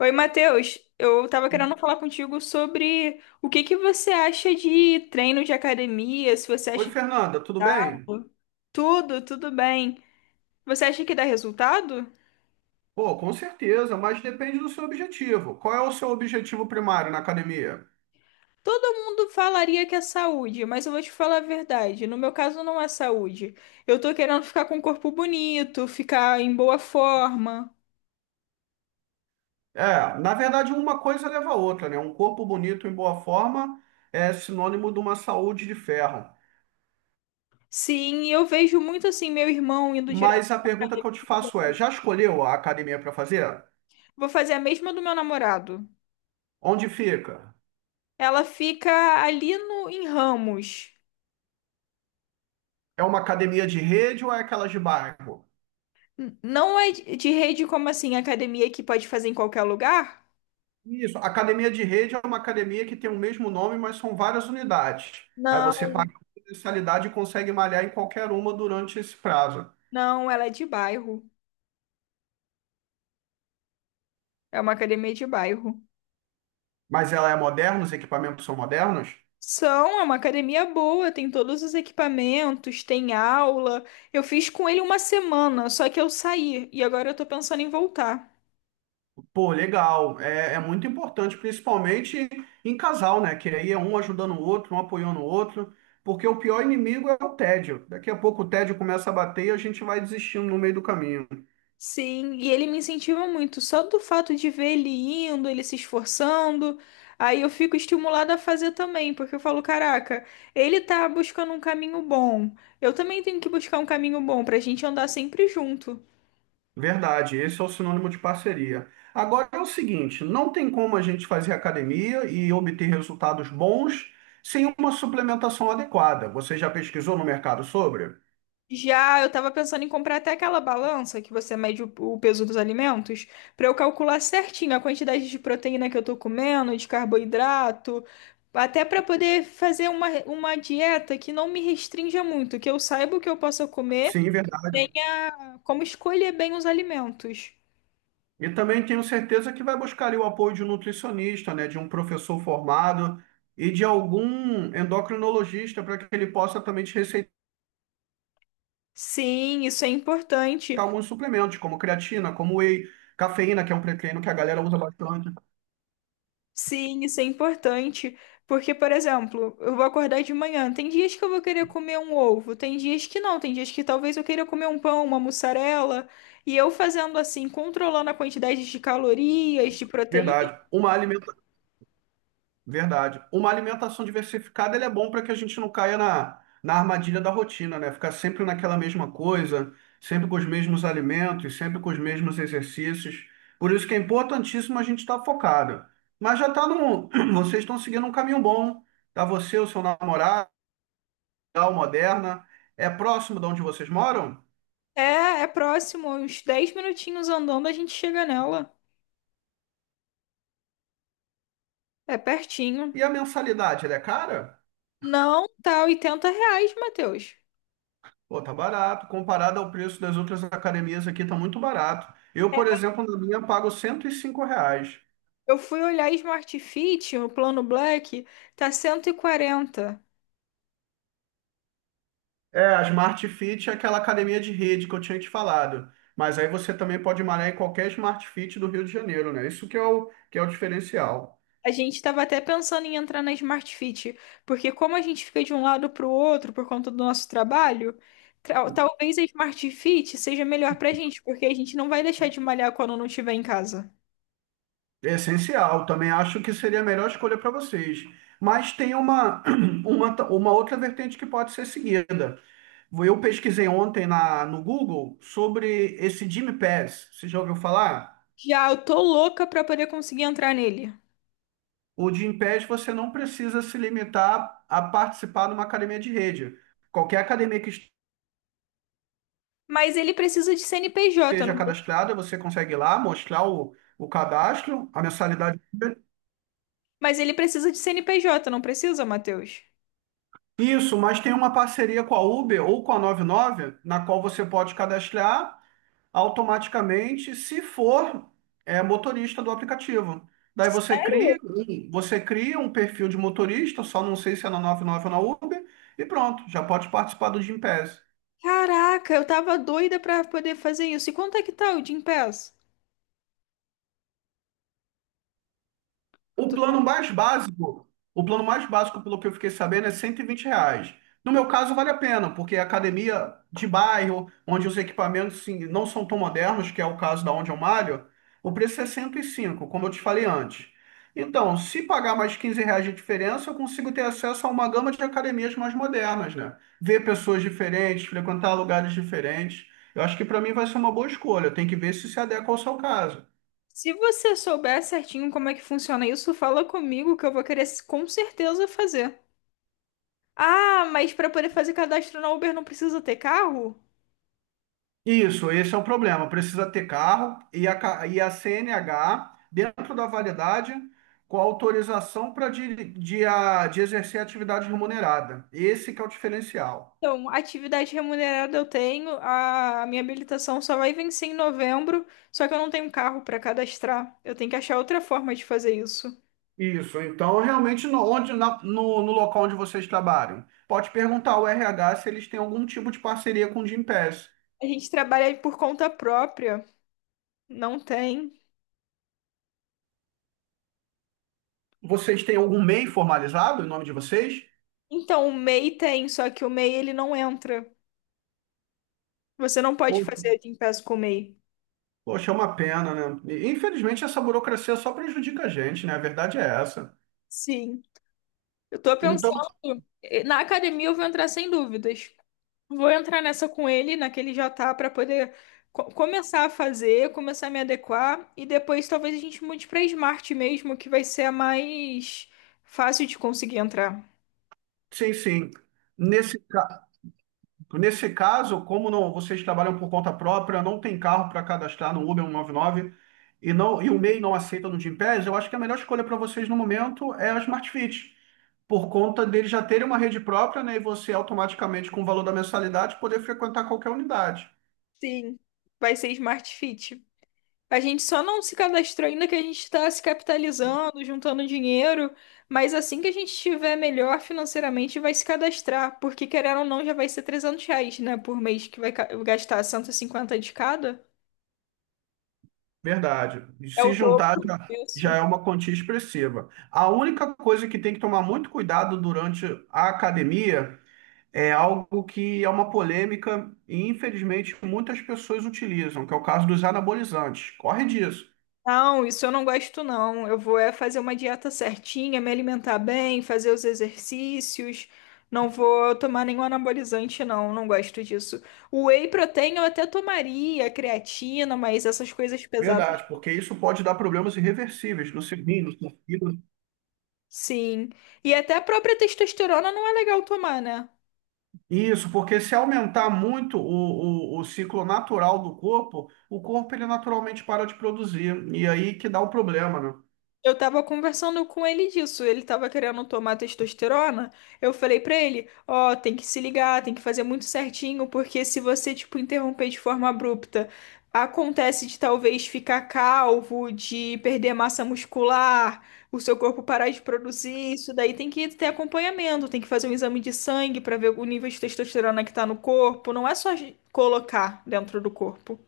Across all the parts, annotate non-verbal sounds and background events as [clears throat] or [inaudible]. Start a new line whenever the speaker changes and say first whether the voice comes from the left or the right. left: Oi, Matheus. Eu tava querendo falar contigo sobre o que você acha de treino de academia, se você
right: Oi,
left: acha que
right: Fernanda, tudo
left: dá.
right: bem?
left: Tudo bem. Você acha que dá resultado?
right: Pô, com certeza, mas depende do seu objetivo. Qual é o seu objetivo primário na academia?
left: Todo mundo falaria que é saúde, mas eu vou te falar a verdade. No meu caso, não é saúde. Eu tô querendo ficar com um corpo bonito, ficar em boa forma.
right: É, na verdade, uma coisa leva a outra, né? Um corpo bonito em boa forma é sinônimo de uma saúde de ferro.
left: Sim, e eu vejo muito assim meu irmão indo direto.
right: Mas a pergunta que eu te faço é: já escolheu a academia para fazer?
left: Vou fazer a mesma do meu namorado.
right: Onde fica?
left: Ela fica ali no, em Ramos.
right: É uma academia de rede ou é aquela de bairro?
left: Não é de rede, como assim, academia que pode fazer em qualquer lugar?
right: Isso, a academia de rede é uma academia que tem o mesmo nome, mas são várias unidades. Aí
left: Não,
right: você paga uma mensalidade e consegue malhar em qualquer uma durante esse prazo.
left: não, ela é de bairro. É uma academia de bairro.
right: Mas ela é moderna, os equipamentos são modernos?
left: São, é uma academia boa, tem todos os equipamentos, tem aula. Eu fiz com ele uma semana, só que eu saí e agora eu tô pensando em voltar.
right: Pô, legal. É muito importante, principalmente em casal, né? Que aí é um ajudando o outro, um apoiando o outro. Porque o pior inimigo é o tédio. Daqui a pouco o tédio começa a bater e a gente vai desistindo no meio do caminho.
left: Sim, e ele me incentiva muito, só do fato de ver ele indo, ele se esforçando, aí eu fico estimulada a fazer também, porque eu falo, caraca, ele tá buscando um caminho bom, eu também tenho que buscar um caminho bom pra gente andar sempre junto.
right: Verdade, esse é o sinônimo de parceria. Agora é o seguinte, não tem como a gente fazer academia e obter resultados bons sem uma suplementação adequada. Você já pesquisou no mercado sobre?
left: Já, eu tava pensando em comprar até aquela balança que você mede o peso dos alimentos, pra eu calcular certinho a quantidade de proteína que eu tô comendo, de carboidrato, até pra poder fazer uma dieta que não me restrinja muito, que eu saiba o que eu possa comer,
right: Sim, verdade.
left: tenha como escolher bem os alimentos.
right: E também tenho certeza que vai buscar ali o apoio de um nutricionista, né, de um professor formado e de algum endocrinologista para que ele possa também te receitar
left: Sim, isso é importante.
right: alguns suplementos, como creatina, como whey, cafeína, que é um pré-treino que a galera usa bastante.
left: Sim, isso é importante, porque, por exemplo, eu vou acordar de manhã. Tem dias que eu vou querer comer um ovo, tem dias que não, tem dias que talvez eu queira comer um pão, uma mussarela. E eu fazendo assim, controlando a quantidade de calorias, de proteína,
right: Verdade. Uma alimentação Verdade. Uma alimentação diversificada, ele é bom para que a gente não caia na armadilha da rotina, né? Ficar sempre naquela mesma coisa, sempre com os mesmos alimentos, sempre com os mesmos exercícios. Por isso que é importantíssimo a gente estar focado. Mas já tá no, [clears throat] Vocês estão seguindo um caminho bom. Tá você, o seu namorado, a Moderna, é próximo de onde vocês moram?
left: é, é próximo, uns 10 minutinhos andando a gente chega nela. É pertinho.
right: E a mensalidade, ela é cara?
left: Não, tá R$ 80, Matheus.
right: Pô, tá barato. Comparado ao preço das outras academias aqui, tá muito barato. Eu, por exemplo, na minha pago R$ 105.
left: Eu fui olhar Smart Fit, o plano Black, tá 140.
right: É, a Smart Fit é aquela academia de rede que eu tinha te falado. Mas aí você também pode malhar em qualquer Smart Fit do Rio de Janeiro, né? Isso que é o diferencial.
left: A gente estava até pensando em entrar na Smart Fit, porque como a gente fica de um lado para o outro por conta do nosso trabalho, talvez a Smart Fit seja melhor para a gente, porque a gente não vai deixar de malhar quando não estiver em casa.
right: É essencial. Também acho que seria a melhor escolha para vocês. Mas tem [clears throat] uma outra vertente que pode ser seguida. Eu pesquisei ontem no Google sobre esse Gym Pass. Você já ouviu falar?
left: Já, eu tô louca para poder conseguir entrar nele.
right: O Gym Pass você não precisa se limitar a participar de uma academia de rede. Qualquer academia que
left: Mas ele precisa de CNPJ,
right: esteja
left: não precisa?
right: cadastrada, você consegue ir lá mostrar o cadastro, a mensalidade.
left: Mas ele precisa de CNPJ, não precisa, Matheus?
right: Isso, mas tem uma parceria com a Uber ou com a 99, na qual você pode cadastrar automaticamente se for é, motorista do aplicativo. Daí você cria um perfil de motorista, só não sei se é na 99 ou na Uber, e pronto, já pode participar do Gympass.
left: Caraca, eu tava doida pra poder fazer isso. E quanto é que tá o Gympass?
right: O plano mais básico, o plano mais básico, pelo que eu fiquei sabendo, é R$ 120. No meu caso, vale a pena, porque é academia de bairro, onde os equipamentos sim, não são tão modernos, que é o caso da onde eu malho, o preço é 105, como eu te falei antes. Então, se pagar mais R$ 15 de diferença, eu consigo ter acesso a uma gama de academias mais modernas, né? Ver pessoas diferentes, frequentar lugares diferentes. Eu acho que para mim vai ser uma boa escolha. Tem que ver se se adequa ao seu caso.
left: Se você souber certinho como é que funciona isso, fala comigo que eu vou querer, com certeza, fazer. Ah, mas para poder fazer cadastro na Uber não precisa ter carro?
right: Isso, esse é o problema. Precisa ter carro e e a CNH dentro da validade com autorização para de exercer atividade remunerada. Esse que é o diferencial.
left: Então, atividade remunerada eu tenho, a minha habilitação só vai vencer em novembro, só que eu não tenho carro para cadastrar. Eu tenho que achar outra forma de fazer isso.
right: Isso, então realmente no local onde vocês trabalham, pode perguntar ao RH se eles têm algum tipo de parceria com o Gympass.
left: A gente trabalha por conta própria, não tem.
right: Vocês têm algum MEI formalizado em nome de vocês?
left: Então, o MEI tem, só que o MEI ele não entra. Você não
right: Pô,
left: pode fazer de impasse com o MEI.
right: Poxa, é uma pena, né? E, infelizmente essa burocracia só prejudica a gente, né? A verdade é essa.
left: Sim. Eu tô
right: Então,
left: pensando, na academia eu vou entrar sem dúvidas. Vou entrar nessa com ele, naquele já tá, pra poder começar a fazer, começar a me adequar, e depois talvez a gente mude pra Smart mesmo, que vai ser a mais fácil de conseguir entrar.
right: Sim, sim. Nesse, ca- nesse caso, como não, vocês trabalham por conta própria, não tem carro para cadastrar no Uber 199 e, não, e o MEI não aceita no Gympass, eu acho que a melhor escolha para vocês no momento é a Smart Fit, por conta deles já terem uma rede própria, né, e você automaticamente, com o valor da mensalidade, poder frequentar qualquer unidade.
left: Sim, vai ser Smart Fit. A gente só não se cadastrou ainda, que a gente está se capitalizando, juntando dinheiro, mas assim que a gente estiver melhor financeiramente, vai se cadastrar, porque querendo ou não, já vai ser R$ 300, né, por mês, que vai gastar 150 de cada.
right: Verdade. E
left: É
right: se
left: o
right: juntar
left: dobro
right: já,
left: disso.
right: já é uma quantia expressiva. A única coisa que tem que tomar muito cuidado durante a academia é algo que é uma polêmica e, infelizmente, muitas pessoas utilizam, que é o caso dos anabolizantes. Corre disso.
left: Não, isso eu não gosto, não. Eu vou é fazer uma dieta certinha, me alimentar bem, fazer os exercícios. Não vou tomar nenhum anabolizante, não. Não gosto disso. O whey protein eu até tomaria, creatina, mas essas coisas pesadas.
right: Verdade, porque isso pode dar problemas irreversíveis no fígado.
left: Sim. E até a própria testosterona não é legal tomar, né?
right: Isso, porque se aumentar muito o ciclo natural do corpo, o corpo ele naturalmente para de produzir. E aí que dá o problema, né?
left: Eu tava conversando com ele disso. Ele tava querendo tomar testosterona. Eu falei pra ele, ó, tem que se ligar, tem que fazer muito certinho, porque se você, tipo, interromper de forma abrupta, acontece de talvez ficar calvo, de perder massa muscular, o seu corpo parar de produzir. Isso daí tem que ter acompanhamento, tem que fazer um exame de sangue pra ver o nível de testosterona que tá no corpo. Não é só colocar dentro do corpo.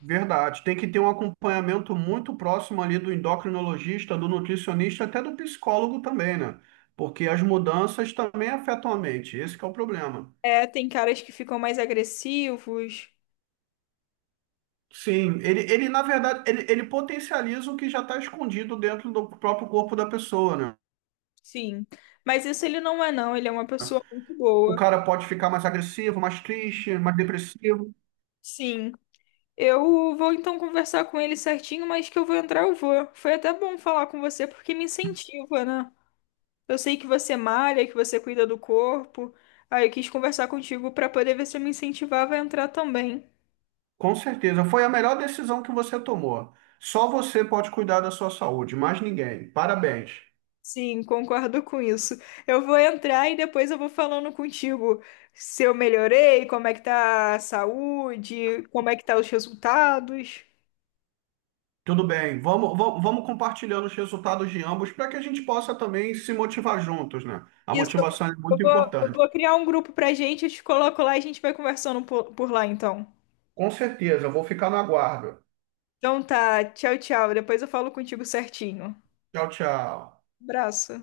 right: Verdade. Tem que ter um acompanhamento muito próximo ali do endocrinologista, do nutricionista, até do psicólogo também, né? Porque as mudanças também afetam a mente. Esse que é o problema.
left: É, tem caras que ficam mais agressivos,
right: Sim, ele na verdade, ele potencializa o que já está escondido dentro do próprio corpo da pessoa, né?
left: sim. Mas isso ele não é, não. Ele é uma pessoa muito
right: O
left: boa.
right: cara pode ficar mais agressivo, mais triste, mais depressivo.
left: Sim. Eu vou então conversar com ele certinho, mas que eu vou entrar, eu vou. Foi até bom falar com você porque me incentiva, né? Eu sei que você malha, que você cuida do corpo. Aí eu quis conversar contigo pra poder ver se eu me incentivava a entrar também.
right: Com certeza. Foi a melhor decisão que você tomou. Só você pode cuidar da sua saúde, mais ninguém. Parabéns.
left: Sim, concordo com isso. Eu vou entrar e depois eu vou falando contigo se eu melhorei, como é que tá a saúde, como é que tá os resultados.
right: Tudo bem, vamos compartilhando os resultados de ambos para que a gente possa também se motivar juntos, né? A
left: Isso.
right: motivação é
left: Eu
right: muito
left: vou, eu
right: importante.
left: vou criar um grupo pra gente, eu te coloco lá e a gente vai conversando por lá então.
right: Com certeza, eu vou ficar no aguardo.
left: Então tá, tchau, tchau. Depois eu falo contigo certinho.
right: Tchau, tchau.
left: Abraço.